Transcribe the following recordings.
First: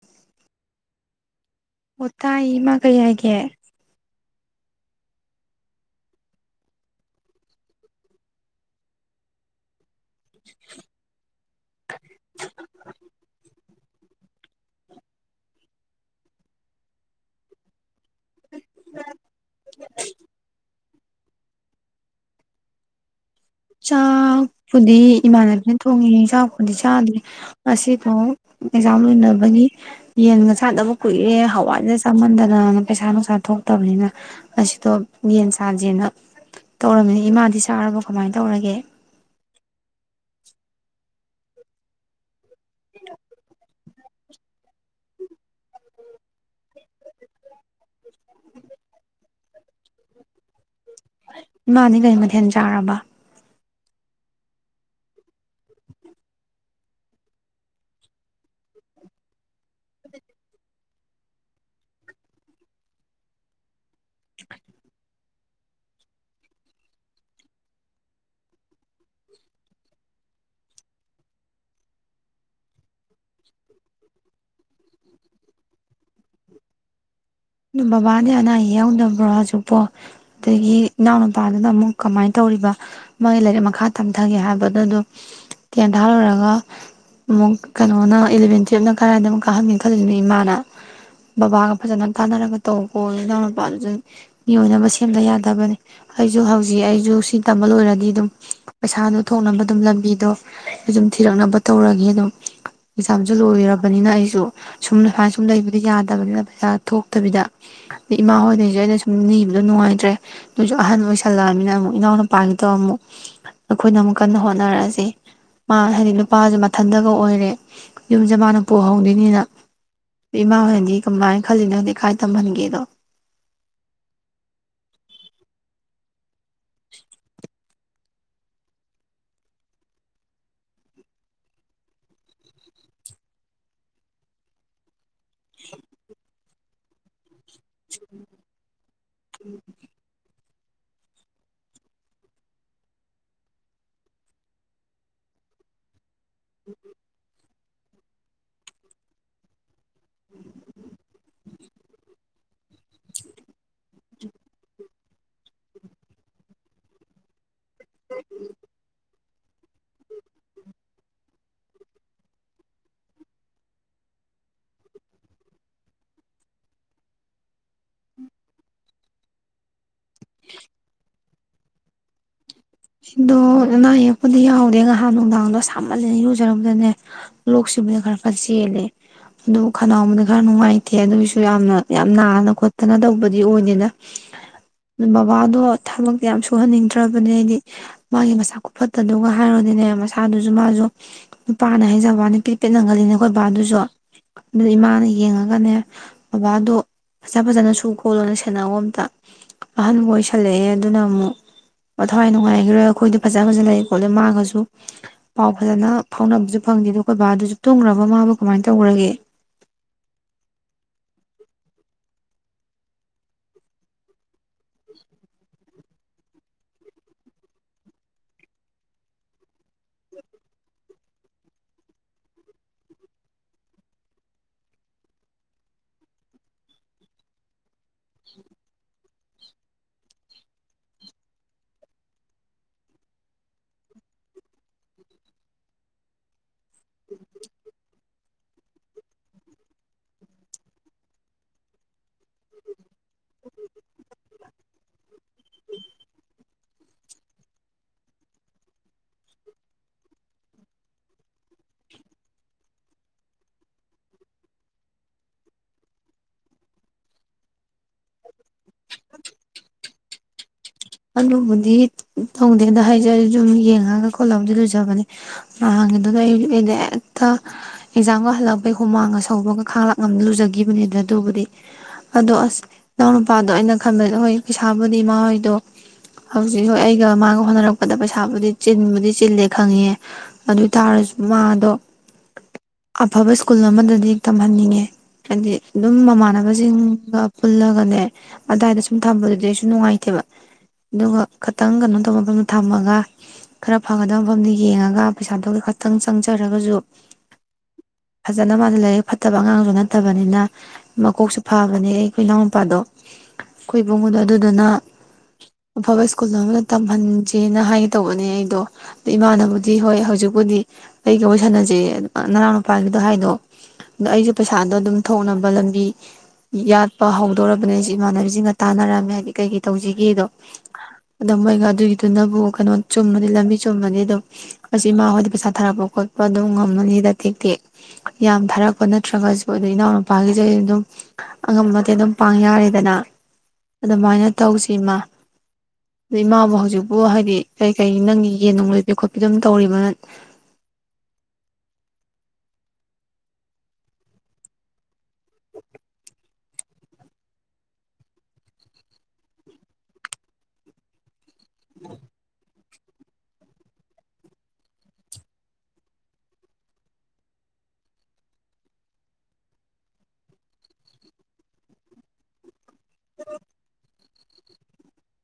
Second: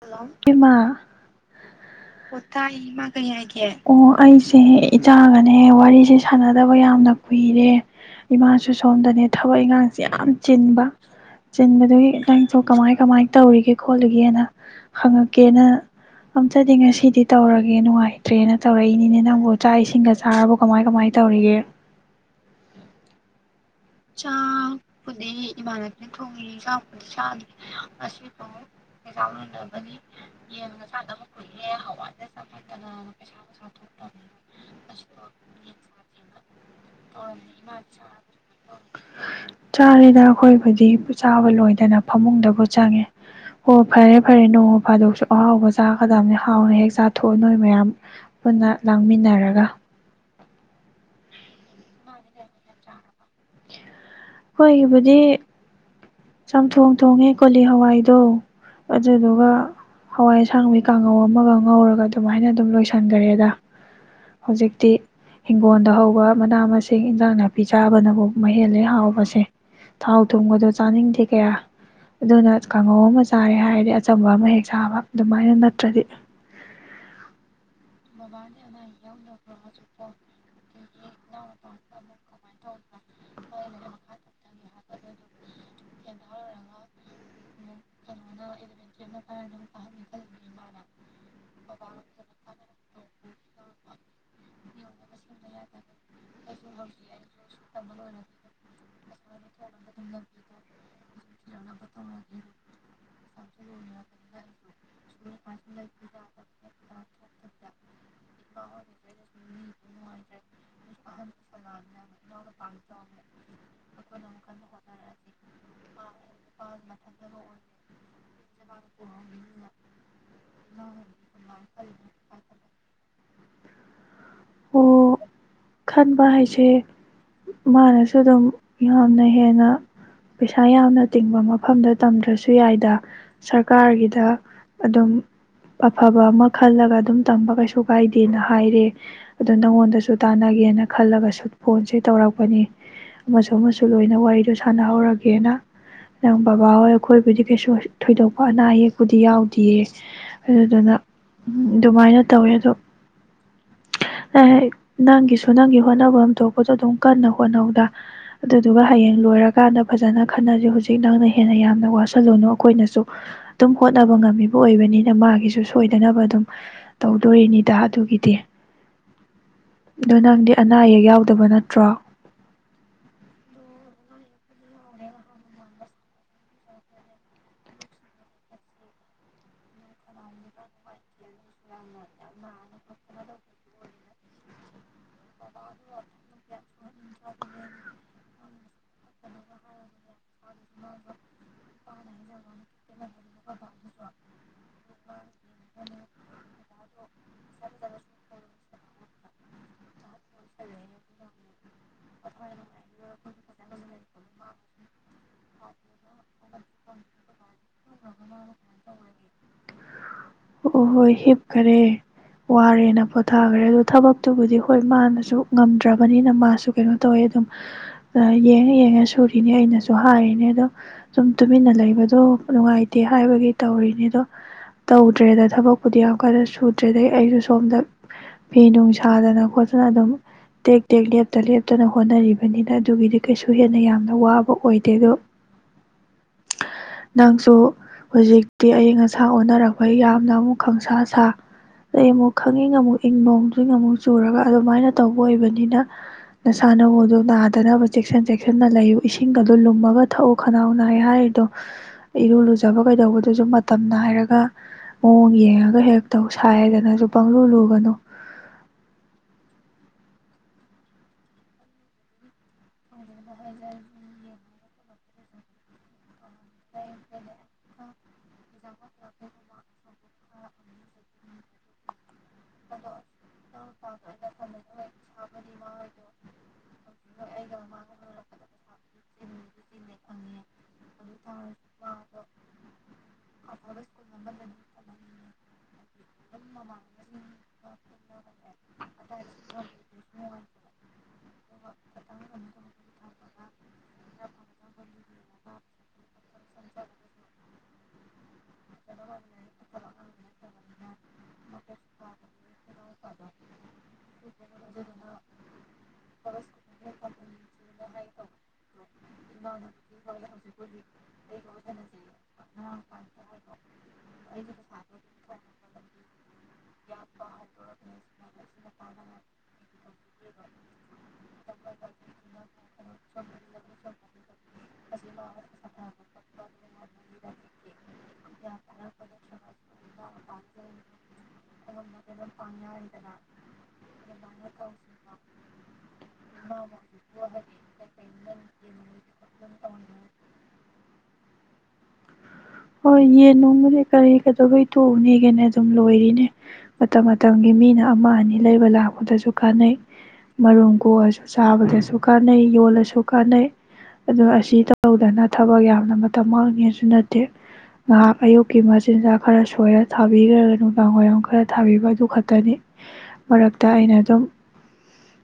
hello ꯏꯃꯥ ꯑꯣ ꯇꯥꯏ ꯏꯃꯥ ꯀꯩ ꯍꯥꯏꯒꯦ ꯑꯣ ꯑꯩꯁꯦ ꯏꯆꯥꯒꯅꯦ ꯋꯥꯔꯤꯁꯦ ꯁꯥꯟꯅꯗꯕ ꯌꯥꯝꯅ ꯀꯨꯏꯔꯦ ꯏꯃꯥꯁꯨ ꯁꯣꯝꯗꯅꯦ ꯊꯕꯛ ꯏꯉꯥꯡ ꯁꯤ ꯌꯥꯝ ꯆꯤꯟꯕ ꯆꯤꯟꯕꯗꯒꯤ ꯅꯪꯁꯨ ꯀꯃꯥꯏ ꯀꯃꯥꯏꯅ ꯇꯧꯔꯤꯒꯦ ꯈꯣꯠꯂꯒꯦꯅ ꯍꯪꯉꯛꯀꯦꯅ ꯑꯝꯇꯗꯤ ꯉꯁꯤꯗꯤ ꯇꯧꯔꯒꯦ ꯅꯨꯡꯉꯥꯏ ꯇ꯭ꯔꯦꯅ ꯇꯧꯔꯛꯏꯅꯤꯅꯦ ꯅꯪꯕꯨ ꯆꯥꯛ ꯏꯁꯤꯡꯒ ꯆꯥꯔꯕ ꯀꯃꯥꯏ ꯀꯃꯥꯏꯅ ꯇꯧꯔꯤꯒꯦ ꯆꯥꯛꯄꯨꯗꯤ ꯏꯃꯥꯟꯅꯕꯤꯅ ꯊꯣꯡꯉꯤ ꯆꯥꯛꯄꯨꯗꯤ ꯆꯥꯗ꯭ꯔꯤ ꯉꯁꯤꯗꯣ ꯑꯦꯛꯖꯥꯝ ꯂꯣꯏꯅꯕꯒꯤ ꯌꯦꯟꯒ ꯆꯥꯗꯕ ꯀꯨꯏꯔꯦ ꯍꯋꯥꯏꯅ ꯆꯥꯃꯟꯗꯅꯅ ꯄꯩꯁꯥ ꯅꯨꯡꯁꯥ ꯊꯣꯛꯇꯕꯅꯤꯅ ꯉꯁꯤꯗꯣ ꯌꯦꯟ ꯆꯥꯖꯦꯅ ꯇꯧꯔꯝꯃꯤꯅ ꯏꯃꯥꯗꯤ ꯆꯥꯔꯕ ꯀꯃꯥꯏꯅ ꯇꯧꯔꯒꯦ ꯆꯔꯦꯗꯥ ꯑꯩꯈꯣꯏꯕꯨꯗꯤ ꯆꯥꯕ ꯂꯣꯏꯗꯅ ꯐꯃꯨꯡꯗ ꯄꯆꯥꯡꯉꯦ ꯍꯣ ꯐꯔꯦ ꯐꯔꯦ ꯅꯣꯡꯃ ꯐꯥꯗꯣꯛꯁꯨ ꯑꯍꯥꯎꯕ ꯆꯥꯒꯗꯕꯅꯤ ꯍꯥꯎꯅ ꯍꯦꯛ ꯆꯥꯊꯣꯛꯑꯣ ꯅꯣꯏ ꯃꯌꯥꯝ ꯄꯨꯟꯅ ꯂꯥꯡꯃꯤꯟꯅꯔꯒ ꯏꯃꯥꯗꯤ ꯀꯔꯤ ꯃꯊꯦꯜ ꯆꯥꯔꯕ ꯍꯣꯏꯒꯤꯕꯨꯗꯤ ꯆꯝꯊꯣꯡ ꯊꯣꯡꯉꯦ ꯀꯣꯂꯤ ꯍꯋꯥꯏꯗꯣ ꯑꯗꯨꯗꯨꯒ ꯍꯋꯥꯏ ꯑꯁꯥꯡꯕꯤ ꯀꯥꯡꯉꯧ ꯑꯃꯒ ꯉꯧꯔꯒ ꯑꯗꯨꯃꯥꯏꯅ ꯑꯗꯨꯝ ꯂꯣꯏꯁꯟꯒꯔꯦꯗ ꯍꯧꯖꯤꯛꯇꯤ ꯍꯤꯡꯒꯣꯜꯗ ꯍꯧꯕ ꯃꯅꯥ ꯃꯁꯤꯡ ꯏꯟꯖꯥꯡ ꯅꯥꯄꯤ ꯆꯥꯕꯅꯕꯨ ꯃꯍꯦꯜꯂ ꯍꯥꯎꯕ ꯁꯦ ꯊꯥꯎ ꯊꯨꯝꯒꯗꯣ ꯆꯥꯅꯤꯡꯗꯦ ꯀꯌꯥ ꯑꯗꯨꯅ ꯀꯥꯡꯉꯧ ꯑꯃ ꯆꯥꯔꯦ ꯍꯥꯏꯔꯗꯤ ꯑꯆꯝꯕ ꯑꯃ ꯍꯦꯛ ꯆꯥꯕ ꯑꯗꯨꯃꯥꯏꯅ ꯅꯠꯇ꯭ꯔꯗꯤ ꯑꯗꯨ ꯕꯕꯥꯗꯤ ꯑꯅꯥ ꯑꯌꯦꯛ ꯌꯥꯎꯗꯕ꯭ꯔꯣ ꯍꯧꯖꯤꯛꯄꯣ ꯑꯗꯒꯤ ꯏꯅꯥꯎꯅꯨꯄꯥꯗꯨꯅ ꯑꯃꯨꯛ ꯀꯃꯥꯏꯅ ꯇꯧꯔꯤꯕ ꯃꯣꯏ ꯂꯥꯏꯔꯤꯛ ꯃꯈꯥ ꯇꯝꯊꯒꯦ ꯍꯥꯏꯕ ꯑꯗꯨꯗꯣ ꯇꯦꯟ ꯊꯥ ꯂꯣꯢꯔꯒ ꯑꯃꯨꯛ ꯀꯩꯅꯣꯅ ꯏꯂꯚꯦꯟ ꯇꯨꯌꯦꯞꯅ ꯀꯔꯥꯏꯗ ꯑꯃꯨꯛ ꯀꯥꯍꯟꯒꯦ ꯈꯜꯂꯤꯅꯣ ꯏꯃꯥꯅ ꯕꯕꯥꯒ ꯐꯖꯅ ꯐꯅꯕ ꯇꯧꯀꯣ ꯏꯅꯥꯎ ꯅꯨꯄꯥꯗꯨꯁꯨ ꯃꯤ ꯑꯣꯏꯅꯕ ꯁꯦꯝꯗ ꯌꯥꯗꯕꯅꯤ ꯑꯩꯁꯨ ꯍꯧꯖꯤꯛ ꯑꯩꯁꯨ ꯁꯤ ꯇꯝꯕ ꯂꯣꯏꯔꯗꯤ ꯑꯗꯨꯝ ꯄꯩꯁꯥꯗꯣ ꯊꯣꯛꯅꯕ ꯑꯗꯨꯝ ꯂꯝꯕꯤꯗꯣ ꯑꯗꯨꯝ ꯊꯤꯔꯛꯅꯕ ꯇꯧꯔꯒꯦ ꯑꯗꯨꯝ ꯑꯦꯛꯖꯥꯝꯁꯨ ꯂꯣꯏꯔꯕꯅꯤꯅ ꯑꯩꯁꯨ ꯁꯨꯝ ꯁꯨꯃꯥꯏꯅ ꯁꯨꯝ ꯂꯩꯕꯗꯤ ꯌꯥꯗꯕꯅꯤꯅ ꯄꯩꯁꯥ ꯅꯠꯇꯕꯤꯗ ꯏꯃꯥ ꯍꯣꯏꯗꯩꯁꯨ ꯑꯩꯅ ꯁꯨꯝ ꯅꯤꯕꯗꯣ ꯅꯨꯡꯉꯥꯏꯇ꯭ꯔꯦ ꯅꯣꯏꯁꯨ ꯑꯍꯟ ꯑꯣꯏꯁꯜ ꯑꯃ ꯏꯅꯥꯎ ꯅꯨꯄꯥꯒꯤꯗꯣ ꯑꯃꯨꯛ ꯑꯩꯈꯣꯏꯅ ꯑꯃꯨꯛ ꯀꯟꯅ ꯍꯣꯠꯅꯔꯛꯑꯁꯤ ꯃꯥ ꯍꯥꯏꯗꯤ ꯅꯨꯄꯥꯁꯨ ꯃꯊꯟꯇꯒ ꯑꯣꯏꯔꯦ ꯌꯨꯝꯁꯦ ꯃꯥꯅ ꯄꯨꯍꯧꯗꯣꯏꯅꯤꯅ ꯏꯃꯥ ꯍꯣꯏꯅꯗꯤ ꯀꯃꯥꯏꯅ ꯈꯜꯂꯤ ꯅꯪꯗꯤ ꯀꯥꯏ ꯇꯝꯍꯟꯒꯦꯗꯣ ꯑꯣ ꯈꯟꯕ ꯍꯥꯏꯁꯦ ꯍꯦ ꯃꯥꯅꯁꯨ ꯑꯗꯨꯝ ꯌꯥꯝꯅ ꯍꯦꯟꯅ ꯄꯩꯁꯥ ꯌꯥꯝꯅ ꯇꯤꯡꯕ ꯃꯐꯝꯗ ꯇꯝꯗ꯭ꯔꯁꯨ ꯌꯥꯏꯗ ꯁꯔꯀꯥꯔꯒꯤꯗ ꯑꯗꯨꯝ ꯑꯐꯕ ꯑꯃ ꯈꯜꯂꯒ ꯑꯗꯨꯝ ꯇꯝꯕ ꯀꯩꯁꯨ ꯀꯥꯏꯗꯦꯅ ꯍꯥꯏꯔꯦ ꯑꯗꯣ ꯅꯪꯉꯣꯟꯗꯁꯨ ꯇꯥꯅꯒꯦꯅ ꯈꯜꯂꯒꯁꯨ ꯐꯣꯟꯁꯦ ꯇꯧꯔꯛꯄꯅꯤ ꯑꯃꯁꯨ ꯑꯃꯁꯨ ꯂꯣꯏꯅ ꯋꯥꯔꯤꯗꯣ ꯁꯥꯟꯅꯍꯧꯔꯒꯦꯅ ꯅꯪ ꯕꯕꯥꯍꯣꯏ ꯑꯩꯈꯣꯏꯕꯨꯗꯤ ꯀꯩꯁꯨ ꯊꯣꯏꯗꯣꯛꯄ ꯑꯅꯥ ꯑꯌꯦꯛꯄꯨꯗꯤ ꯌꯥꯎꯗꯤꯌꯦ ꯑꯗꯨꯗꯨꯅ ꯑꯗꯨꯃꯥꯏꯅ ꯇꯧꯋꯦ ꯑꯗꯣ ꯅꯪꯒꯤꯁꯨ ꯅꯪꯒꯤ ꯍꯣꯠꯅꯕꯝ ꯊꯣꯛꯄꯗꯣ ꯑꯗꯨꯝ ꯀꯟꯅ ꯍꯣꯠꯅꯧꯗ ꯑꯗꯨꯗꯨꯒ ꯍꯌꯦꯡ ꯂꯣꯏꯔꯀꯥꯟꯗ ꯐꯖꯅ ꯈꯟꯅꯖꯦ ꯍꯧꯖꯤꯛ ꯅꯪꯅ ꯍꯦꯟꯅ ꯌꯥꯝꯅ ꯋꯥꯁꯤꯜꯂꯨꯅꯨ ꯑꯩꯈꯣꯏꯅꯁꯨ ꯑꯗꯨꯝ ꯍꯣꯠꯅꯕ ꯉꯝꯃꯤꯕ ꯑꯣꯏꯕꯅꯤꯅ ꯃꯥꯒꯤꯁꯨ ꯁꯣꯏꯗꯅꯕ ꯑꯗꯨꯝ ꯇꯧꯗꯣꯔꯤꯅꯤꯗ ꯑꯗꯨꯒꯤꯗꯤ ꯑ ꯅꯪꯗꯤ ꯑꯅꯥ ꯑꯌꯦꯛ ꯌꯥꯎ ꯗꯕ ꯅꯠꯇ꯭ꯔꯣ ꯁꯤꯗꯣ ꯑꯅꯥ ꯑꯌꯦꯛꯄꯗꯤ ꯌꯥꯎꯗꯦ ꯉꯍꯥꯟ ꯅꯨꯡꯗꯥꯡꯗꯣ ꯁꯥꯃꯜꯂꯦꯅ ꯏꯔꯨꯖꯔꯝꯕꯗꯅꯦ ꯂꯣꯛ ꯁꯤꯕꯗ ꯈꯔ ꯈꯔ ꯆꯦꯜꯂꯦ ꯑꯗꯨ ꯈꯅꯥꯎꯕꯨꯗꯤ ꯈꯔ ꯅꯨꯡꯉꯥꯏꯇꯦ ꯑꯗꯨꯒꯤꯁꯨ ꯌꯥꯝꯅ ꯌꯥꯝ ꯅꯥꯅ ꯈꯣꯠꯇꯅ ꯇꯧꯕꯗꯤ ꯑꯣꯏꯗꯦꯗ ꯑꯗꯨ ꯕꯕꯥꯗꯣ ꯊꯕꯛꯇꯤ ꯌꯥꯝ ꯁꯨꯍꯟꯅꯤꯡꯗ꯭ꯔꯕꯅꯦ ꯑꯩꯗꯤ ꯃꯥꯒꯤ ꯃꯁꯥ ꯈꯨꯐꯠꯇꯗꯨꯒ ꯍꯥꯏꯔꯣꯗꯤꯅꯦ ꯃꯁꯥꯗꯨꯖꯨ ꯃꯥꯖꯨ ꯅꯨꯄꯥꯅꯦ ꯍꯥꯏꯩꯖꯕ ꯋꯥꯅꯤ ꯄꯦꯠ ꯅꯥꯒꯜꯂꯤꯅꯦ ꯑꯩꯈꯣꯏ ꯕꯥꯗꯨꯁꯨ ꯑꯗꯨꯗ ꯏꯃꯥꯅ ꯌꯦꯡꯉꯒꯅꯦ ꯕꯕꯥꯗꯣ ꯐꯖ ꯐꯖꯅ ꯁꯨ ꯈꯣꯜꯂꯣꯅ ꯁꯦꯟꯅꯧꯋꯣ ꯑꯝꯇ ꯑꯍꯟꯕꯨ ꯑꯣꯏꯁꯜꯂꯛꯑꯦ ꯑꯗꯨꯅ ꯑꯃꯨꯛ ꯃꯊꯋꯥꯏ ꯅꯨꯡꯉꯥꯏ ꯈꯣꯏ ꯐꯖ ꯐꯖ ꯂꯩ ꯈꯣ ꯃꯥꯒꯁꯨ ꯄꯥꯎ ꯐꯖ ꯐꯥꯎꯅꯕꯁꯨ ꯐꯪꯗꯦ ꯑꯗꯨꯒꯗ ꯑꯩꯈꯣꯏ ꯕꯥꯗꯨꯁꯨ ꯇꯨꯝꯒꯔꯕ ꯃꯥꯕꯨ ꯀꯃꯥꯏꯅ ꯇꯧꯒꯔꯒꯦ ꯈꯔꯦ ꯋꯥꯔꯦꯅ ꯄꯣꯊꯥꯈꯔꯦ ꯑꯗꯨ ꯊꯕꯛꯇꯨꯕꯨꯗꯤ ꯍꯣꯏ ꯃꯥꯅꯁꯨ ꯉꯝꯗ꯭ꯔꯕꯅꯤꯅ ꯃꯥꯁꯨ ꯀꯩꯅꯣ ꯇꯧꯋꯦ ꯑꯗꯨꯝ ꯌꯦꯡꯉ ꯌꯦꯡꯉ ꯁꯨꯔꯤꯅꯦ ꯑꯩꯅꯁꯨ ꯍꯥꯏꯔꯤꯅꯦ ꯑꯗꯣ ꯁꯨꯝ ꯇꯨꯃꯤꯟꯅ ꯂꯩꯕꯗꯣ ꯅꯨꯡꯉꯥꯏꯇꯦ ꯍꯥꯏꯕꯒꯤ ꯇꯧꯔꯤꯅꯦ ꯑꯗꯣ ꯇꯧꯗ꯭ꯔꯦꯗ ꯊꯕꯛꯄꯨꯗꯤ ꯌꯥꯝ ꯀꯟꯅ ꯁꯨꯗ꯭ꯔꯦꯗꯩ ꯑꯩꯁꯨ ꯁꯣꯝꯗ ꯐꯤ ꯅꯨꯡ ꯁꯥꯗꯅ ꯈꯣꯠꯇꯅ ꯑꯗꯨꯝ ꯇꯦꯛ ꯇꯦꯛ ꯂꯦꯞꯇ ꯂꯦꯞꯇꯅ ꯍꯣꯠꯅꯔꯤꯕꯅꯤꯅ ꯑꯗꯨꯒꯤꯗꯤ ꯀꯩꯁꯨ ꯍꯦꯟꯅ ꯌꯥꯝ ꯋꯥꯕ ꯑꯣꯏꯗꯦ ꯑꯗꯣ ꯅꯪꯁꯨ ꯍꯧꯖꯤꯛꯇꯤ ꯑꯏꯪ ꯑꯁꯥ ꯑꯣꯟꯅꯔꯛꯄ ꯌꯥꯝꯅ ꯑꯃꯨꯛ ꯈꯪꯁꯥ ꯁꯥ ꯑꯗꯩ ꯑꯃꯨꯛ ꯈꯪꯏꯪ ꯑꯃꯨꯛ ꯏꯪ ꯅꯣꯡꯁꯤꯡ ꯑꯃꯨꯛ ꯆꯨꯔꯒ ꯑꯗꯨꯃꯥꯏꯅ ꯇꯧꯕ ꯑꯣꯏꯕꯅꯤꯅ ꯅꯁꯥꯅꯋꯨꯗꯣ ꯅꯥꯗꯅꯕ ꯆꯦꯛꯁꯤꯟ ꯆꯦꯛꯁꯤꯟꯅ ꯂꯩꯌꯨ ꯏꯁꯤꯡ ꯑꯗꯨ ꯂꯨꯝꯃꯒ ꯊꯛꯎ ꯈꯅꯥꯎ ꯅꯥꯏ ꯍꯥꯏꯔꯤꯗꯣ ꯏꯔꯨ ꯂꯨꯖꯕ ꯀꯩꯗꯧꯕꯗꯨꯁꯨ ꯃꯇꯝ ꯅꯥꯏꯔꯒ ꯃꯑꯣꯡ ꯌꯦꯡꯉꯒ ꯍꯦꯛꯇꯧ ꯁꯥꯏꯗꯅꯁꯨ ꯄꯪꯂꯧ ꯂꯨꯒꯅꯨ ꯑꯗꯨꯕꯨꯗꯤ ꯊꯣꯡꯗꯦꯗ ꯍꯥꯏ ꯑꯩ ꯑꯗꯨꯝ ꯌꯦꯡꯉꯒ ꯈꯣꯠꯂꯒꯕꯨꯗꯤ ꯂꯨꯖ ꯕꯅꯦ ꯑꯗꯨꯗ ꯑꯩ ꯍꯦꯛꯇ ꯑꯦꯛꯖꯥꯝꯒ ꯍꯜꯂꯛꯄꯩ ꯍꯨꯃꯥꯡꯒ ꯁꯧꯕꯒ ꯈꯥꯡꯂꯥꯛ ꯉꯝ ꯂꯨꯖꯒꯤꯈꯤꯕꯅꯤꯗ ꯑꯗꯨꯕꯨꯗꯤ ꯑꯗꯣ ꯑꯁ ꯏꯅꯥꯎ ꯅꯨꯄꯥꯗꯣ ꯑꯩꯅ ꯈꯟꯕꯗ ꯍꯣꯏꯏ ꯄꯩꯁꯥꯕꯨꯗꯤ ꯃꯥꯥ ꯍꯣꯏꯗꯣ ꯍꯧꯖꯤꯛ ꯍꯣꯏ ꯑꯩꯒ ꯃꯥꯒ ꯍꯣꯠꯅꯔꯛꯄꯗ ꯄꯩꯁꯥꯕꯨꯗꯤ ꯆꯤꯟꯕꯨꯗꯤ ꯆꯤꯜꯂꯦ ꯈꯪꯉꯤ ꯑꯗꯨ ꯑꯣꯏꯇꯥꯥꯔꯁꯨ ꯃꯥꯗꯣ ꯑꯐꯕ ꯁ꯭ꯀꯨꯜ ꯑꯃꯗꯗꯤ ꯇꯝꯍꯟꯅꯤꯡꯉꯦ ꯍꯥꯏꯗꯤ ꯑꯗꯨꯝ ꯃꯃꯥꯟꯅꯕꯖꯤꯡꯒ ꯄꯨꯜꯂꯒꯅꯦ ꯑꯗꯥꯏꯗ ꯁꯨꯝ ꯊꯝꯕꯗꯨꯗꯤ ꯑꯩꯁꯨ ꯅꯨꯡꯉꯥꯏꯇꯦꯕ ꯑꯗꯨꯒ ꯈꯇꯪ ꯀꯩꯅꯣ ꯇꯧꯕ ꯃꯐꯝꯗꯣ ꯊꯝꯃꯒ ꯈꯔ ꯐꯒꯗꯕ ꯃꯐꯝꯗꯨ ꯌꯦꯡꯉꯒ ꯄꯩꯁꯥꯗꯨ ꯈꯇꯪ ꯆꯪꯖꯔꯒꯖꯨ ꯍꯖ ꯅ ꯃꯥꯅ ꯂꯥꯏꯔꯤꯛ ꯐꯠꯇꯕ ꯑꯉꯥꯡꯁꯨ ꯅꯠꯇꯕꯅꯤꯅ ꯃꯀꯣꯛꯁꯨ ꯐꯥꯕꯅꯦ ꯑꯩꯈꯣꯏ ꯏꯅꯥꯎ ꯅꯨꯄꯥꯗꯣ ꯑꯩꯈꯣꯏ ꯏꯕꯨꯡꯉꯗꯣ ꯑꯗꯨꯗꯨꯅ ꯑꯐꯕ ꯁ꯭ꯀꯨꯜ ꯑꯃꯗ ꯇꯝꯍꯟꯖꯦꯅ ꯍꯥꯏꯒꯦ ꯇꯧꯕꯅꯦ ꯑꯩꯗꯣ ꯑ ꯏꯃꯥꯅꯕꯨꯗꯤ ꯍꯣꯏ ꯍꯧꯖꯤꯛ ꯕꯨꯗꯤ ꯑꯩꯒ ꯋꯥꯔꯤ ꯁꯥꯟꯅꯖꯦꯌꯦ ꯃꯄꯥꯥꯟꯒꯤꯗꯣ ꯍꯥꯏꯅꯣ ꯗꯣ ꯑꯩꯁꯨ ꯄꯩꯁꯥꯗꯣ ꯑꯗꯨꯝ ꯊꯣꯛꯅꯕ ꯂꯝꯕꯤ ꯌꯥꯠꯄ ꯍꯧꯗꯣꯔꯥꯕꯅꯦ ꯑꯩꯁꯤ ꯏꯃꯥꯟꯅꯕꯤꯁꯤꯡꯒ ꯇꯥꯟꯅꯔꯝꯃꯦ ꯍꯥꯗꯤ ꯀꯩꯀꯩ ꯇꯧꯖꯤ ꯒꯤꯗꯣ ꯑꯗ ꯃꯣꯏꯒ ꯑꯗꯨꯒꯤꯗꯨꯅꯕꯨ ꯀꯩꯅꯣ ꯆꯨꯝꯃꯅꯤ ꯂꯝꯕꯤ ꯆꯨꯝꯃꯅꯤ ꯑꯗꯨꯝ ꯃꯁꯤ ꯏꯃꯥꯈꯣꯏꯗ ꯄꯩꯁꯥ ꯊꯥꯔꯛꯄ ꯈꯣꯠꯄ ꯑꯗꯨꯝ ꯉꯝꯃꯅꯤꯗ ꯇꯦꯛꯇꯦꯛ ꯌꯥꯝ ꯊꯥꯔꯛꯄ ꯅꯠꯇ꯭ꯔꯒꯁꯨ ꯑꯗꯩ ꯏꯅꯥꯎꯅꯨꯄꯥꯒꯤꯁꯨ ꯑꯗꯨꯝ ꯑꯉꯝꯕꯗꯤ ꯑꯗꯨꯝ ꯄꯥꯡ ꯌꯥꯔꯦꯗꯅ ꯑꯗꯨꯃꯥꯏꯅ ꯇꯧꯁꯤ ꯏꯃꯥ ꯑꯗꯩ ꯏꯃꯥꯕꯨ ꯍꯧꯖꯤꯛꯄꯨ ꯍꯥꯏꯗꯤ ꯀꯩ ꯀꯩ ꯅꯪꯒꯤ ꯌꯦꯟ ꯅꯨꯡ ꯂꯣꯏꯕꯤ ꯈꯣꯠꯄꯤ ꯑꯗꯨꯝ ꯇꯧꯔꯤꯕ ꯅꯠ ꯍꯣꯏ ꯌꯦꯟ ꯅꯨꯡꯕꯨꯗꯤ ꯀꯔꯤ ꯀꯗꯧꯕꯩ ꯇꯣꯛꯅꯤꯒꯦꯅꯦ ꯑꯗꯨꯝ ꯂꯣꯏꯔꯤꯅꯦ ꯃꯇꯝ ꯃꯇꯝꯒꯤ ꯃꯤꯅ ꯑꯃ ꯑꯅꯤ ꯂꯩꯕ ꯂꯥꯛꯄꯗꯁꯨ ꯀꯥꯟꯅꯩ ꯃꯔꯨꯝ ꯀꯣꯛꯑꯁꯨ ꯆꯥꯕꯗꯁꯨꯨ ꯀꯥꯟꯅꯩ ꯌꯣꯜꯂ ꯁꯨ ꯀꯥꯟꯅꯩ ꯑꯗꯣ ꯑꯁꯤ ꯇꯧꯗꯅ ꯊꯕꯛ ꯌꯥꯝꯅ ꯃꯇꯝ ꯃꯥꯡꯅꯤꯁꯨ ꯅꯠ ꯇꯦ ꯉꯥꯏꯍꯥꯛ ꯑꯌꯨꯛꯀꯤ ꯃꯆꯤꯟꯖꯥꯛ ꯈꯔ ꯁꯣꯏꯔ ꯊꯥꯕꯤꯈ꯭ꯔꯒ ꯅꯨꯡꯗꯥꯡ ꯋꯥꯏꯔꯝ ꯈꯔ ꯊꯥꯕꯤꯕ ꯑꯗꯨ ꯈꯠꯇꯅꯤ ꯃꯔꯛꯇ ꯑꯩꯅ ꯑꯗꯨꯝ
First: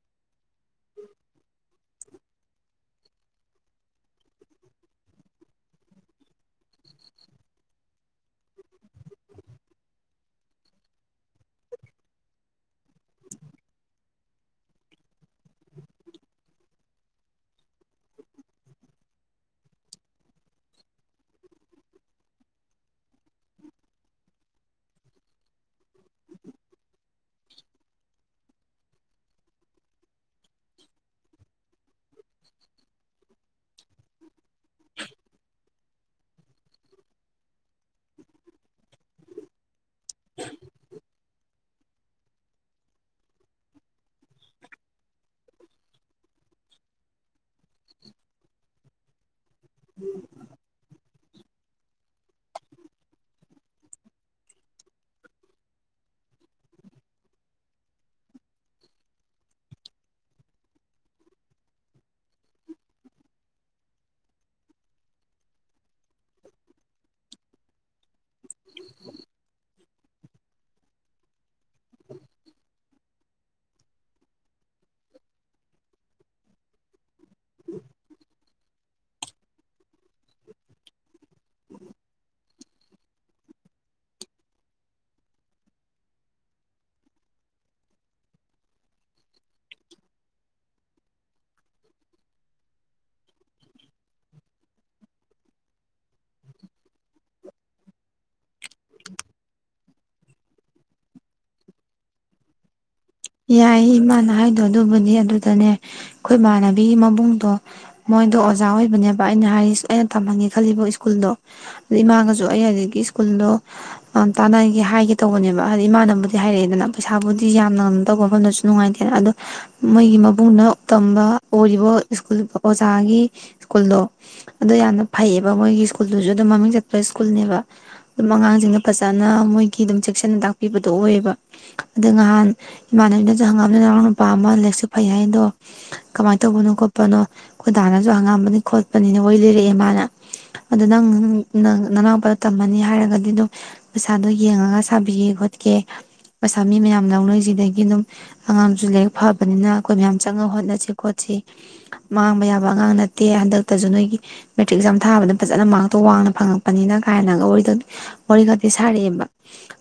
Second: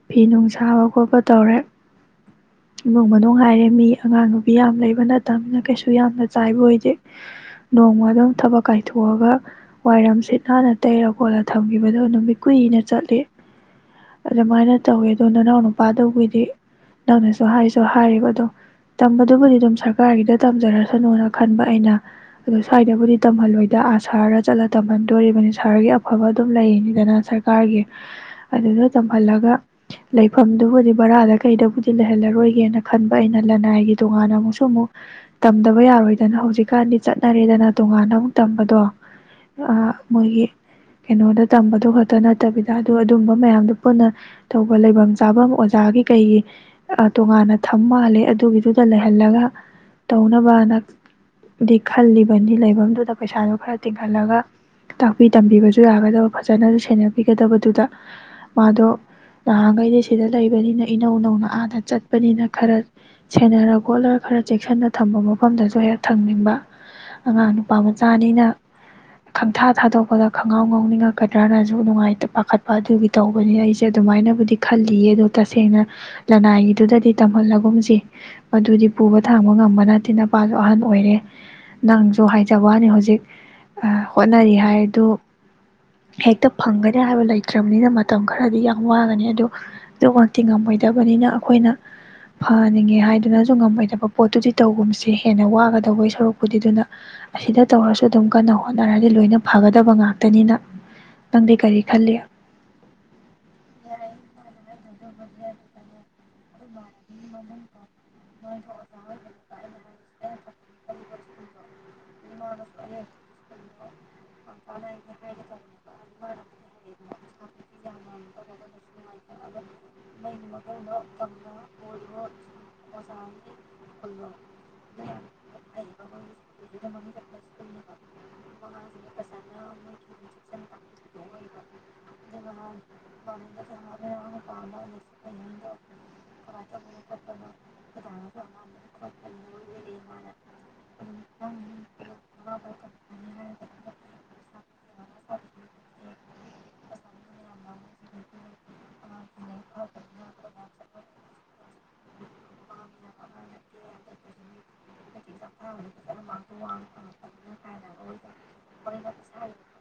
ꯐꯤ ꯅꯨꯡ ꯁꯥꯕ ꯈꯣꯠꯄ ꯇꯧꯔꯦ ꯏꯃꯨꯡ ꯃꯅꯨꯡ ꯍꯥꯏꯔꯦ ꯃꯤ ꯑꯉꯥꯡ ꯅꯨꯕꯤ ꯌꯥꯝ ꯂꯩꯕ ꯅꯠꯇꯃꯤꯅ ꯀꯩꯁꯨ ꯌꯥꯝꯅ ꯆꯥꯏꯕ ꯑꯣꯏ ꯗꯦ ꯅꯣꯡꯃ ꯑꯗꯨꯝ ꯊꯕꯛ ꯀꯥꯏꯊꯣꯛꯑꯒ ꯋꯥꯏꯔꯝ ꯁꯤꯠ ꯅꯥꯟꯅ ꯇꯩꯔ ꯈꯣꯠꯂ ꯊꯝꯈꯤꯕꯗꯣ ꯅꯨꯃꯤꯠ ꯀꯨꯏꯅ ꯆꯠꯂꯤ ꯑꯗꯨꯃꯥꯏꯅ ꯇꯧꯋꯦ ꯑꯗꯣ ꯅꯅꯥꯎ ꯅꯨꯄꯥꯗꯨꯒꯤꯗꯤ ꯅꯪꯅꯁꯨ ꯍꯥꯏꯁꯨ ꯍꯥꯏꯔꯤꯕ ꯑꯗꯣ ꯇꯝꯕꯗꯨꯕꯨꯗꯤ ꯑꯗꯨꯝ ꯁꯔꯀꯥꯔꯒꯤꯗ ꯇꯝꯖꯔꯁꯅꯨꯅ ꯈꯟꯕ ꯑꯩꯅ ꯑꯗꯣ ꯁ꯭ꯋꯥꯏꯗꯕꯨꯗꯤ ꯇꯝꯍꯜꯂꯣꯏꯗ ꯑ ꯁꯍꯔꯗ ꯆꯠꯂ ꯇꯝꯍꯟꯗꯣꯔꯤꯕꯅꯤ ꯁꯍꯔꯒꯤ ꯑꯐꯕ ꯑꯗꯨꯝ ꯂꯩꯅꯤꯗꯅ ꯁꯔꯀꯥꯔꯒꯤ ꯑꯗꯨꯗ ꯇꯝꯍꯜꯂꯒ ꯂꯩꯐꯝꯗꯨꯕꯨꯗꯤ ꯕꯔꯥꯗ ꯀꯩꯗꯕꯨꯗꯤ ꯂꯩꯍꯜꯂꯔꯣꯏꯒꯦꯅ ꯈꯟꯕ ꯑꯩꯅ ꯂꯅꯥꯏꯒꯤ ꯇꯣꯉꯥꯟꯅ ꯑꯃꯨꯛꯁꯨ ꯑꯃꯨꯛ ꯇꯝꯗꯕ ꯌꯥꯔꯣꯏ ꯑꯗꯨꯅ ꯍꯧꯖꯤꯛꯀꯥꯟꯗꯤ ꯆꯠꯅꯔꯦꯗꯅ ꯇꯣꯉꯥꯟꯅ ꯑꯃꯨꯛ ꯇꯝꯕꯗꯣ ꯃꯣꯏꯒꯤ ꯀꯩꯅꯣꯗ ꯇꯝꯕꯗꯣ ꯈꯛꯇ ꯅꯠꯇꯕꯤꯗ ꯑꯗꯨ ꯑꯗꯨꯝꯕ ꯃꯌꯥꯝꯗꯣ ꯄꯨꯟꯅ ꯇꯧꯕ ꯂꯩꯐꯝ ꯆꯥꯐꯝ ꯑꯣꯖꯥꯒꯤ ꯀꯩꯒꯤ ꯇꯣꯉꯥꯟꯅ ꯊꯝ ꯃꯥꯜꯂꯦ ꯑꯗꯨꯒꯤꯗꯨꯗ ꯂꯩꯍꯜꯂꯒ ꯇꯧꯅꯕꯅ ꯗꯤ ꯈꯜꯂꯤꯕꯅꯤ ꯂꯩꯐꯝꯗꯨꯗ ꯄꯩꯁꯥꯗꯣ ꯈꯔ ꯇꯤꯡꯍꯜꯂꯒ ꯇꯥꯛꯄꯤ ꯇꯝꯕꯤꯕꯁꯨ ꯌꯥꯒꯗꯕ ꯐꯖꯅꯁꯨ ꯁꯦꯟꯅꯕꯤꯒꯗꯕꯗꯨꯗ ꯃꯥꯗꯣ ꯅꯍꯥꯟꯈꯩꯗꯤ ꯁꯤꯗ ꯂꯩꯕꯅꯤꯅ ꯏꯅꯧ ꯅꯧꯅ ꯑꯥꯗ ꯆꯠꯄꯅꯤꯅ ꯈꯔ ꯁꯦꯟꯅꯔ ꯈꯣꯠꯂ ꯈꯔ ꯆꯦꯛꯁꯤꯟꯅ ꯊꯝꯕ ꯃꯐꯝꯗꯁꯨ ꯍꯦꯛ ꯊꯝꯅꯤꯡꯕ ꯑꯉꯥꯡ ꯅꯨꯄꯥ ꯃꯆꯥꯅꯤꯅ ꯈꯪꯊꯥ ꯊꯥꯗꯣꯛꯄꯗ ꯈꯣꯡꯉꯥꯎ ꯉꯥꯎꯅꯤꯡꯉꯛꯀꯗ꯭ꯔꯅꯁꯨ ꯅꯨꯡꯉꯥꯏꯇ ꯄꯥꯈꯠꯄ ꯑꯗꯨꯒꯤ ꯇꯧꯕꯅꯤ ꯑꯩꯁꯦ ꯑꯗꯨꯃꯥꯏꯅꯕꯨꯗꯤ ꯈꯜꯂꯤꯌꯦ ꯑꯗꯣ ꯇꯁꯦꯡꯅ ꯂꯅꯥꯏꯒꯤꯗꯨꯗꯗꯤ ꯇꯝꯍꯜꯂꯒꯨꯝꯁꯦ ꯃꯗꯨꯗꯤ ꯄꯨꯕ ꯊꯥꯡꯕ ꯉꯝꯕ ꯅꯠꯇꯦ ꯅꯨꯄꯥꯁꯨ ꯑꯍꯟ ꯑꯣꯏꯔꯦ ꯅꯪꯁꯨ ꯍꯥꯏ ꯖꯕꯥꯅꯤ ꯍꯧꯖꯤꯛ ꯍꯣꯠꯅꯔꯤ ꯍꯥꯏꯗꯨ ꯍꯦꯛꯇ ꯐꯪꯒꯅꯤ ꯍꯥꯏꯕ ꯂꯩꯇ꯭ꯔꯕꯅꯤꯅ ꯃꯇꯝ ꯈꯔꯗꯤ ꯌꯥꯝ ꯋꯥꯒꯅꯤ ꯑꯗꯨ ꯑꯗꯨꯃꯛꯇꯤ ꯉꯝꯃꯣꯏꯗꯕꯅꯤꯅ ꯑꯩꯈꯣꯏꯅ ꯐꯅꯤꯡꯉꯦ ꯍꯥꯏꯗꯨꯅꯁꯨ ꯉꯝꯃꯣꯏꯗꯕ ꯄꯣꯠꯇꯨꯗꯤ ꯇꯧꯒꯨꯝꯁꯦ ꯍꯦꯟꯅ ꯋꯥꯒ ꯒꯗꯧꯕꯩ ꯁꯔꯨꯛꯄꯨꯗꯤ ꯗꯨꯅ ꯑꯁꯤꯗ ꯇꯧꯔꯁꯨ ꯑꯗꯨꯝ ꯀꯟꯅ ꯍꯣꯠꯅꯔꯗꯤ ꯂꯣꯏꯅ ꯐꯒꯠ ꯇꯕ ꯉꯥꯛꯇꯅꯤꯅ ꯅꯪꯗꯤ ꯀꯔꯤ ꯈꯜꯂꯤ ꯌꯥꯏ ꯏꯃꯥꯅ ꯍꯥꯏꯗꯣ ꯑꯗꯨꯕꯨ ꯑꯗꯨꯗꯅꯦ ꯑꯩꯈꯣꯏ ꯏꯃꯥꯟꯅꯕꯤꯒꯤ ꯃꯕꯨꯡꯗꯣ ꯃꯣꯏꯗꯣ ꯑꯣꯖꯥ ꯑꯣꯏꯕꯅꯦꯕ ꯑꯩꯅ ꯍꯥꯏꯔꯤꯁꯦ ꯑꯩꯅ ꯇꯝꯍꯟꯒꯦ ꯈꯜꯂꯤꯕ ꯁ꯭ꯀꯨꯜꯗꯣ ꯑꯗꯩ ꯏꯃꯥꯒꯁꯨ ꯑꯩ ꯍꯧ ꯖꯤꯛꯀꯤ ꯁ꯭ꯀꯨꯜꯗꯣ ꯇꯥꯟꯅꯒꯦ ꯍꯥꯏꯒꯦ ꯇꯧꯕꯅꯦꯕ ꯍꯥꯏꯗꯤ ꯏꯃꯥꯟꯅꯕꯕꯨꯗꯤ ꯍꯥꯏꯔꯛꯑꯦꯗꯅ ꯄꯩꯁꯥꯕꯨꯗꯤ ꯌꯥꯝꯃꯝ ꯃꯐꯝꯗꯁꯨ ꯅꯨꯡꯉꯥꯏꯇꯦ ꯑꯗꯣ ꯃꯣꯏꯒꯤ ꯃꯕꯨꯡꯅ ꯇꯝꯕ ꯑꯣꯏꯔꯤꯕ ꯁ꯭ꯀꯨꯜ ꯑꯣꯖꯥꯒꯤ ꯁ꯭ꯀꯨꯜꯗꯣ ꯑꯗꯨ ꯌꯥꯝꯅ ꯐꯩꯌꯦꯕ ꯃꯣꯏꯒꯤ ꯁ꯭ꯀꯨꯜꯗꯨꯁꯨ ꯑꯗꯨꯝ ꯃꯃꯤꯡ ꯆꯠꯄ ꯁ꯭ꯀꯨꯜꯅꯦꯕ ꯑꯗꯨꯝ ꯑꯉꯥꯡꯁꯤꯡꯅ ꯐꯖꯅ ꯃꯣꯏꯒꯤ ꯑꯗꯨꯝ ꯆꯦꯛꯁꯤꯟꯅ ꯇꯥꯛꯄꯤꯕꯗꯣ ꯑꯣꯏꯌꯦꯕ ꯑꯗꯣ ꯅꯍꯥꯟ ꯏꯃꯥꯟꯅꯕꯤꯅꯁꯨ ꯍꯪꯉꯛ ꯑꯝꯃꯦ ꯅꯅꯥꯎ ꯅꯨꯄꯥ ꯑꯃꯂ ꯂꯩꯔꯦꯛꯁꯨ ꯐꯩ ꯑꯗꯣ ꯀꯃꯥꯏꯅ ꯇꯧꯕꯅꯣ ꯈꯣꯠꯄꯅꯣ ꯈꯨꯣꯏꯗꯥꯅꯁꯨ ꯍꯪꯉꯛ ꯑꯝꯕꯅꯤ ꯈꯣꯠꯄꯤ ꯅꯤꯅ ꯋꯥꯔꯤ ꯂꯤꯔꯛꯑꯦ ꯃꯥꯅ ꯑꯗꯣ ꯅꯪ ꯅꯅꯥꯎꯄꯥꯗ ꯇꯝꯍꯟꯅꯤ ꯍꯥꯏꯔꯒꯗꯤ ꯑꯗꯨꯝ ꯄꯩꯁꯥꯗꯣ ꯌꯦꯡꯉꯒ ꯁꯥꯕꯤꯒꯦ ꯈꯣꯠꯀꯦ ꯄꯩꯁꯥ ꯃꯤ ꯃꯌꯥꯝ ꯂꯧꯅꯩꯁꯤꯗꯒꯤ ꯑꯗꯨꯝ ꯑꯉꯥꯡꯁꯨ ꯂꯥꯏꯔꯤꯛ ꯐꯕꯅꯤꯅ ꯑꯩꯈꯣꯏ ꯃꯌꯥꯝ ꯆꯪꯉ ꯍꯣꯠꯅꯁꯤ ꯈꯣꯠꯁꯤ ꯃꯥꯡꯕ ꯌꯥꯕ ꯑꯉꯥꯡ ꯅꯠꯇꯦ ꯍꯟꯗꯛ ꯇꯖ ꯅꯣꯏꯒꯤ ꯃꯦꯇ꯭ꯔꯤꯛ ꯑꯦꯛꯖꯥꯝ ꯊꯥꯕꯗ ꯐꯖꯅ ꯃꯥꯔꯛꯇꯣ ꯋꯥꯡꯅ ꯐꯪꯉꯛꯄꯅꯤꯅ ꯀꯥꯏꯅꯒ ꯋꯥꯔꯤ ꯋꯥꯔꯤ ꯈꯛꯇꯤ ꯁꯥꯔꯛꯑꯦꯕ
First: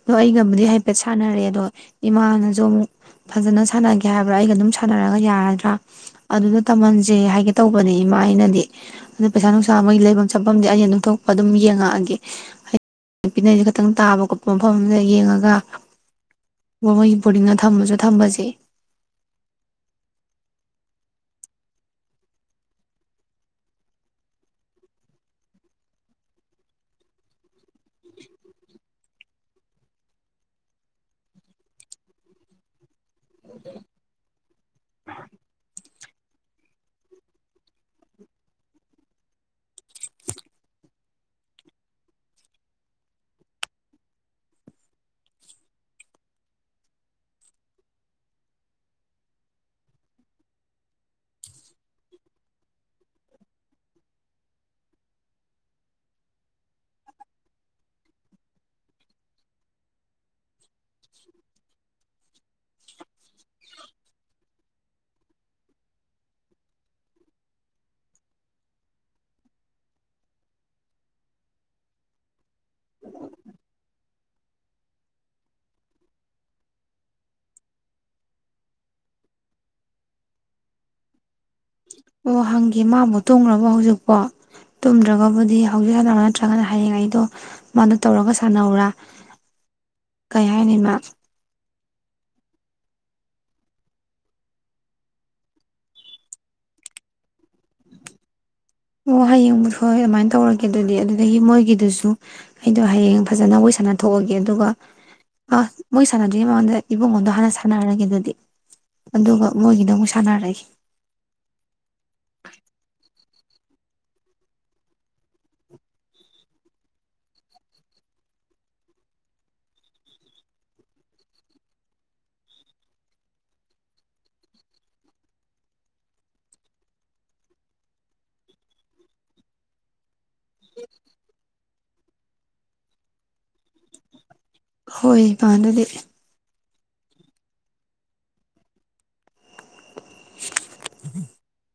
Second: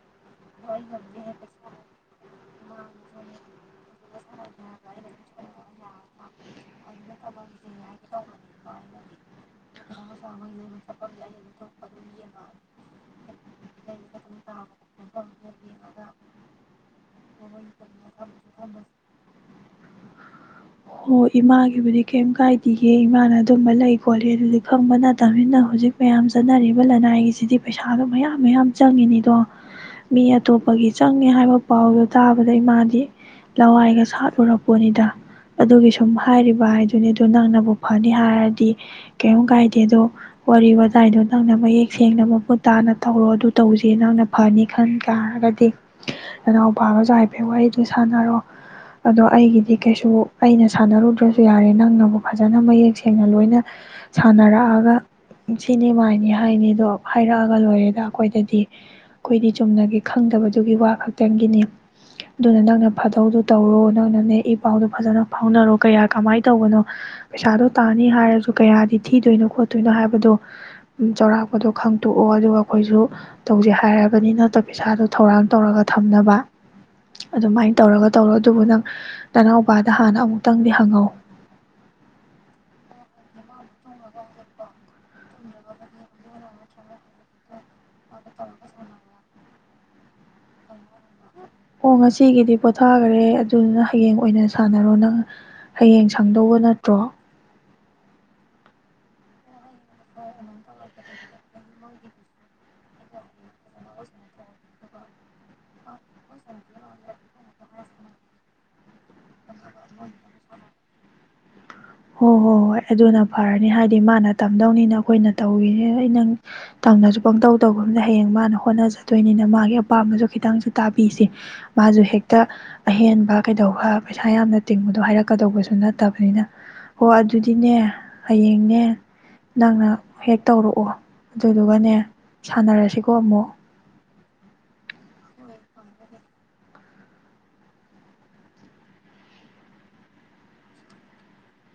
ꯑꯗꯣ ꯑꯩꯒꯕꯨꯗꯤ ꯍꯥꯏꯐꯦꯠ ꯁꯥꯟꯅꯔꯦ ꯑꯗꯣ ꯏꯃꯥꯅꯁꯨ ꯑꯃꯨꯛ ꯐꯖꯅ ꯁꯥꯟꯅꯒꯦ ꯍꯥꯏꯕ꯭ꯔꯥ ꯑꯩꯒ ꯑꯗꯨꯝ ꯁꯥꯟꯅꯔꯒ ꯌꯥꯔꯗ꯭ꯔꯥ ꯑꯗꯨꯗ ꯇꯝꯍꯟꯁꯦ ꯍꯥꯏꯒꯦ ꯇꯧꯕꯅꯦ ꯏꯃꯥꯩꯅꯗꯤ ꯑꯗꯨ ꯄꯩꯁꯥ ꯅꯨꯡꯁꯥ ꯃꯣꯏꯒꯤ ꯂꯩꯐꯝ ꯆꯠꯐꯝꯗꯤ ꯑꯩꯅ ꯑꯗꯨ ꯊꯣꯛꯣꯛꯄ ꯑꯗꯨꯝ ꯌꯦꯡꯉꯛꯑꯒꯦ ꯍꯥꯏꯗꯤ ꯅꯨꯄꯤꯅꯩꯁꯨ ꯈꯈꯤꯇꯪ ꯇꯥꯕ ꯈꯣꯠꯄ ꯃꯐꯝ ꯑꯃꯗ ꯌꯦꯡꯉꯒ ꯃꯣꯏꯒꯤ ꯕꯣꯔꯗꯤꯡ ꯊꯝꯃꯁꯨ ꯊꯝꯝꯕꯁꯦ ꯑꯣ ꯏꯃꯥꯒꯤꯕꯨꯗꯤ ꯀꯩꯝ ꯀꯥꯏꯗꯒꯦ ꯏꯃꯥꯅ ꯑꯗꯨꯝꯕ ꯂꯩ ꯈꯣꯠꯂꯤ ꯑꯗꯨꯗꯤ ꯈꯪꯕ ꯅꯠꯇꯕꯅꯤꯅ ꯍꯧꯖꯤꯛ ꯃꯌꯥꯝ ꯆꯠꯅꯔꯤꯕ ꯂꯅꯥꯏꯒꯤꯁꯤꯗꯤ ꯄꯩꯁꯥꯗꯣ ꯃꯌꯥꯝ ꯃꯌꯥꯝ ꯆꯪꯉꯤꯅꯤꯗꯣ ꯃꯤ ꯑꯇꯣꯞꯄꯒꯤ ꯆꯪꯉꯦ ꯍꯥꯏꯕ ꯄꯥꯎꯗꯣ ꯇꯥꯕꯗ ꯏꯃꯥꯗꯤ ꯂꯋꯥꯏꯒ ꯁꯥꯠꯂꯨꯔꯛꯄꯣꯅꯤꯗ ꯑꯗꯨꯒꯤ ꯁꯨꯝ ꯍꯥꯏꯔꯤꯕ ꯍꯥꯏꯗꯨꯅꯤ ꯑꯗꯨ ꯅꯪꯅꯕꯨ ꯐꯅꯤ ꯍꯥꯏꯔꯗꯤ ꯀꯩꯝ ꯀꯥꯏꯗꯦ ꯑꯗꯣ ꯋꯥꯔꯤ ꯋꯥꯇꯥꯏꯗꯣ ꯅꯪꯅ ꯃꯌꯦꯛ ꯁꯦꯡꯅ ꯃꯃꯨꯠ ꯇꯥꯅ ꯇꯧꯔꯣ ꯑꯗꯨ ꯇꯧꯁꯦ ꯅꯪꯅ ꯐꯅꯤ ꯈꯟ ꯇꯔꯒꯗꯤ ꯅꯅꯥꯎꯄꯥꯒꯁꯨ ꯍꯥꯏꯐꯦꯠ ꯋꯥꯔꯤꯗ ꯁꯥꯟꯅꯔꯣ ꯑꯗꯣ ꯑꯩꯒꯤꯗꯤ ꯀꯩꯁꯨ ꯑꯩꯅ ꯁꯥꯟꯅꯔꯨꯗ꯭ꯔꯁꯨ ꯌꯥꯔꯦ ꯅꯪꯅꯕꯨ ꯐꯖꯅ ꯃꯌꯦꯛ ꯁꯦꯡꯅ ꯂꯣꯏꯅ ꯁꯥꯟꯅꯔꯛꯑꯒ ꯁꯤꯅꯦ ꯃꯥꯏꯅꯤ ꯍꯥꯏꯅꯤꯗꯣ ꯍꯥꯏꯔꯛꯑꯒ ꯂꯣꯏꯔꯦꯗ ꯑꯩꯈꯣꯏꯗꯗꯤ ꯑꯩꯈꯣꯏꯗꯤ ꯆꯨꯝꯅꯒꯤ ꯈꯪꯗꯕꯗꯨꯒꯤ ꯋꯥ ꯈꯛꯇꯪꯒꯤꯅꯤ ꯑꯗꯨꯅ ꯅꯪꯅ ꯐꯥꯗꯧꯗꯨ ꯇꯧꯔꯣ ꯅꯪꯅꯅꯦ ꯏ ꯄꯥꯎꯗꯨ ꯐꯖꯅ ꯐꯥꯎꯅꯔꯣ ꯀꯌꯥ ꯀꯃꯥꯏꯅ ꯇꯧꯕꯅꯣ ꯄꯩꯁꯥꯗꯣ ꯇꯥꯅꯤ ꯍꯥꯏꯔꯁꯨ ꯀꯌꯥꯗꯤ ꯊꯤꯗꯣꯏꯅꯣ ꯈꯣꯠꯇꯣꯏꯅꯣ ꯍꯥꯏꯕꯗꯣ ꯆꯥꯎꯔꯥꯛꯄꯗꯣ ꯈꯪꯇꯣꯛꯑꯣ ꯑꯗꯨꯒ ꯑꯩꯈꯣꯏꯁꯨ ꯇꯧꯁꯦ ꯍꯥꯏꯔꯕꯅꯤ ꯅꯠꯇ ꯄꯩꯁꯥꯗꯣ ꯊꯧꯔꯥꯡ ꯇꯧꯔꯒ ꯊꯝꯅꯕ ꯑꯗꯨꯃꯥꯏꯅ ꯇꯧꯔꯒ ꯇꯧꯔꯣ ꯑꯗꯨꯕꯨ ꯅꯪ ꯅꯅꯥꯎꯄꯥꯗ ꯗ ꯍꯥꯟꯅ ꯑꯃꯨꯛꯇꯪꯗꯤ ꯍꯪꯉꯧ ꯑꯣ ꯍꯪꯒꯦ ꯃꯥꯕꯨ ꯇꯨꯝꯈ꯭ꯔꯕꯣ ꯍꯧꯖꯤꯛꯄꯣ ꯇꯨꯝꯗ꯭ꯔꯒꯕꯨꯗꯤ ꯍꯧꯖꯤꯛ ꯍꯥꯟ ꯅꯠꯇ꯭ꯔꯒꯅ ꯍꯌꯦꯡ ꯑꯩꯗꯣ ꯃꯥꯅ ꯇꯧꯔꯒ ꯁꯥꯟꯅꯧꯔꯥ ꯀꯩ ꯍꯥꯏꯅꯤꯃ ꯑꯣ ꯉꯁꯤꯒꯤꯗꯤ ꯄꯣꯊꯥꯈꯔꯦ ꯑꯗꯨꯗꯨꯅ ꯍꯌꯦꯡ ꯑꯣꯏꯅ ꯁꯥꯟꯅꯔꯣ ꯅꯪ ꯍꯌꯦꯡ ꯁꯪꯗꯧꯕ ꯅꯠꯇ꯭ꯔꯣ ꯑꯣ ꯍꯌꯦꯡꯕꯨ ꯍꯣꯏ ꯑꯗꯨꯃꯥꯏꯅ ꯇꯧꯔꯒꯦ ꯑꯗꯨꯗꯤ ꯑꯗꯨꯗꯒꯤ ꯃꯣꯏꯒꯤꯗꯨꯁꯨ ꯑꯩꯗꯣ ꯍꯌꯦꯡ ꯐꯖꯅ ꯋꯥꯔꯤꯣꯏ ꯁꯥꯟꯅꯊꯣꯛꯑꯒꯦ ꯑꯗꯨꯒ ꯑ ꯃꯣꯏ ꯁꯥꯟꯅꯗ꯭ꯔꯤꯉꯩ ꯃꯃꯥꯡꯗ ꯏꯕꯨꯡꯉꯣꯗꯣ ꯍꯥꯟꯅ ꯁꯥꯟꯅꯔꯒꯦ ꯑꯗꯨꯗꯤ ꯑꯗꯨꯒ ꯃꯣꯏꯒꯤꯗꯣ ꯑꯃꯨꯛ ꯁꯥꯟꯅꯔꯒꯦ ꯍꯣꯏ ꯍꯣꯏ ꯍꯣꯏ ꯑꯗꯨꯅ ꯐꯔꯅꯤ ꯍꯥꯏꯗꯤ ꯃꯥꯅ ꯇꯝꯗꯧꯅꯤꯅ ꯑꯩꯈꯣꯏꯅ ꯇꯧꯔꯤꯅꯤ ꯅꯪ ꯇꯪꯅꯁꯨ ꯄꯪꯇꯧ ꯇꯧꯕ ꯑꯃꯅ ꯍꯌꯦꯡ ꯃꯥꯅ ꯍꯣꯠꯅꯖꯗꯣꯏꯅꯤꯅ ꯃꯥꯒꯤ ꯑꯄꯥꯝꯕꯁꯨ ꯈꯤꯇꯪꯁꯨ ꯇꯥꯕꯤꯁꯦ ꯃꯥꯁꯨ ꯍꯦꯛꯇ ꯑꯍꯦꯟꯕ ꯀꯩꯗꯧꯕ ꯄꯩꯁꯥ ꯌꯥꯝꯅ ꯇꯤꯡꯕꯗꯣ ꯍꯥꯏꯔꯛꯀꯗꯧꯕꯁꯨ ꯅꯠꯇꯕꯅꯤꯅ ꯍꯣ ꯑꯗꯨꯗꯤꯅꯦ ꯍꯌꯦꯡꯅꯦ ꯅꯪꯅ ꯍꯦꯛ ꯇꯧꯔꯛꯑꯣ ꯑꯗꯨ ꯑꯗꯨꯒꯅꯦ ꯁꯥꯟꯅꯔꯁꯤꯀꯣ ꯑꯃꯨꯛ ꯍꯣꯏ ꯄꯥꯟꯗꯗꯤ [inaudible]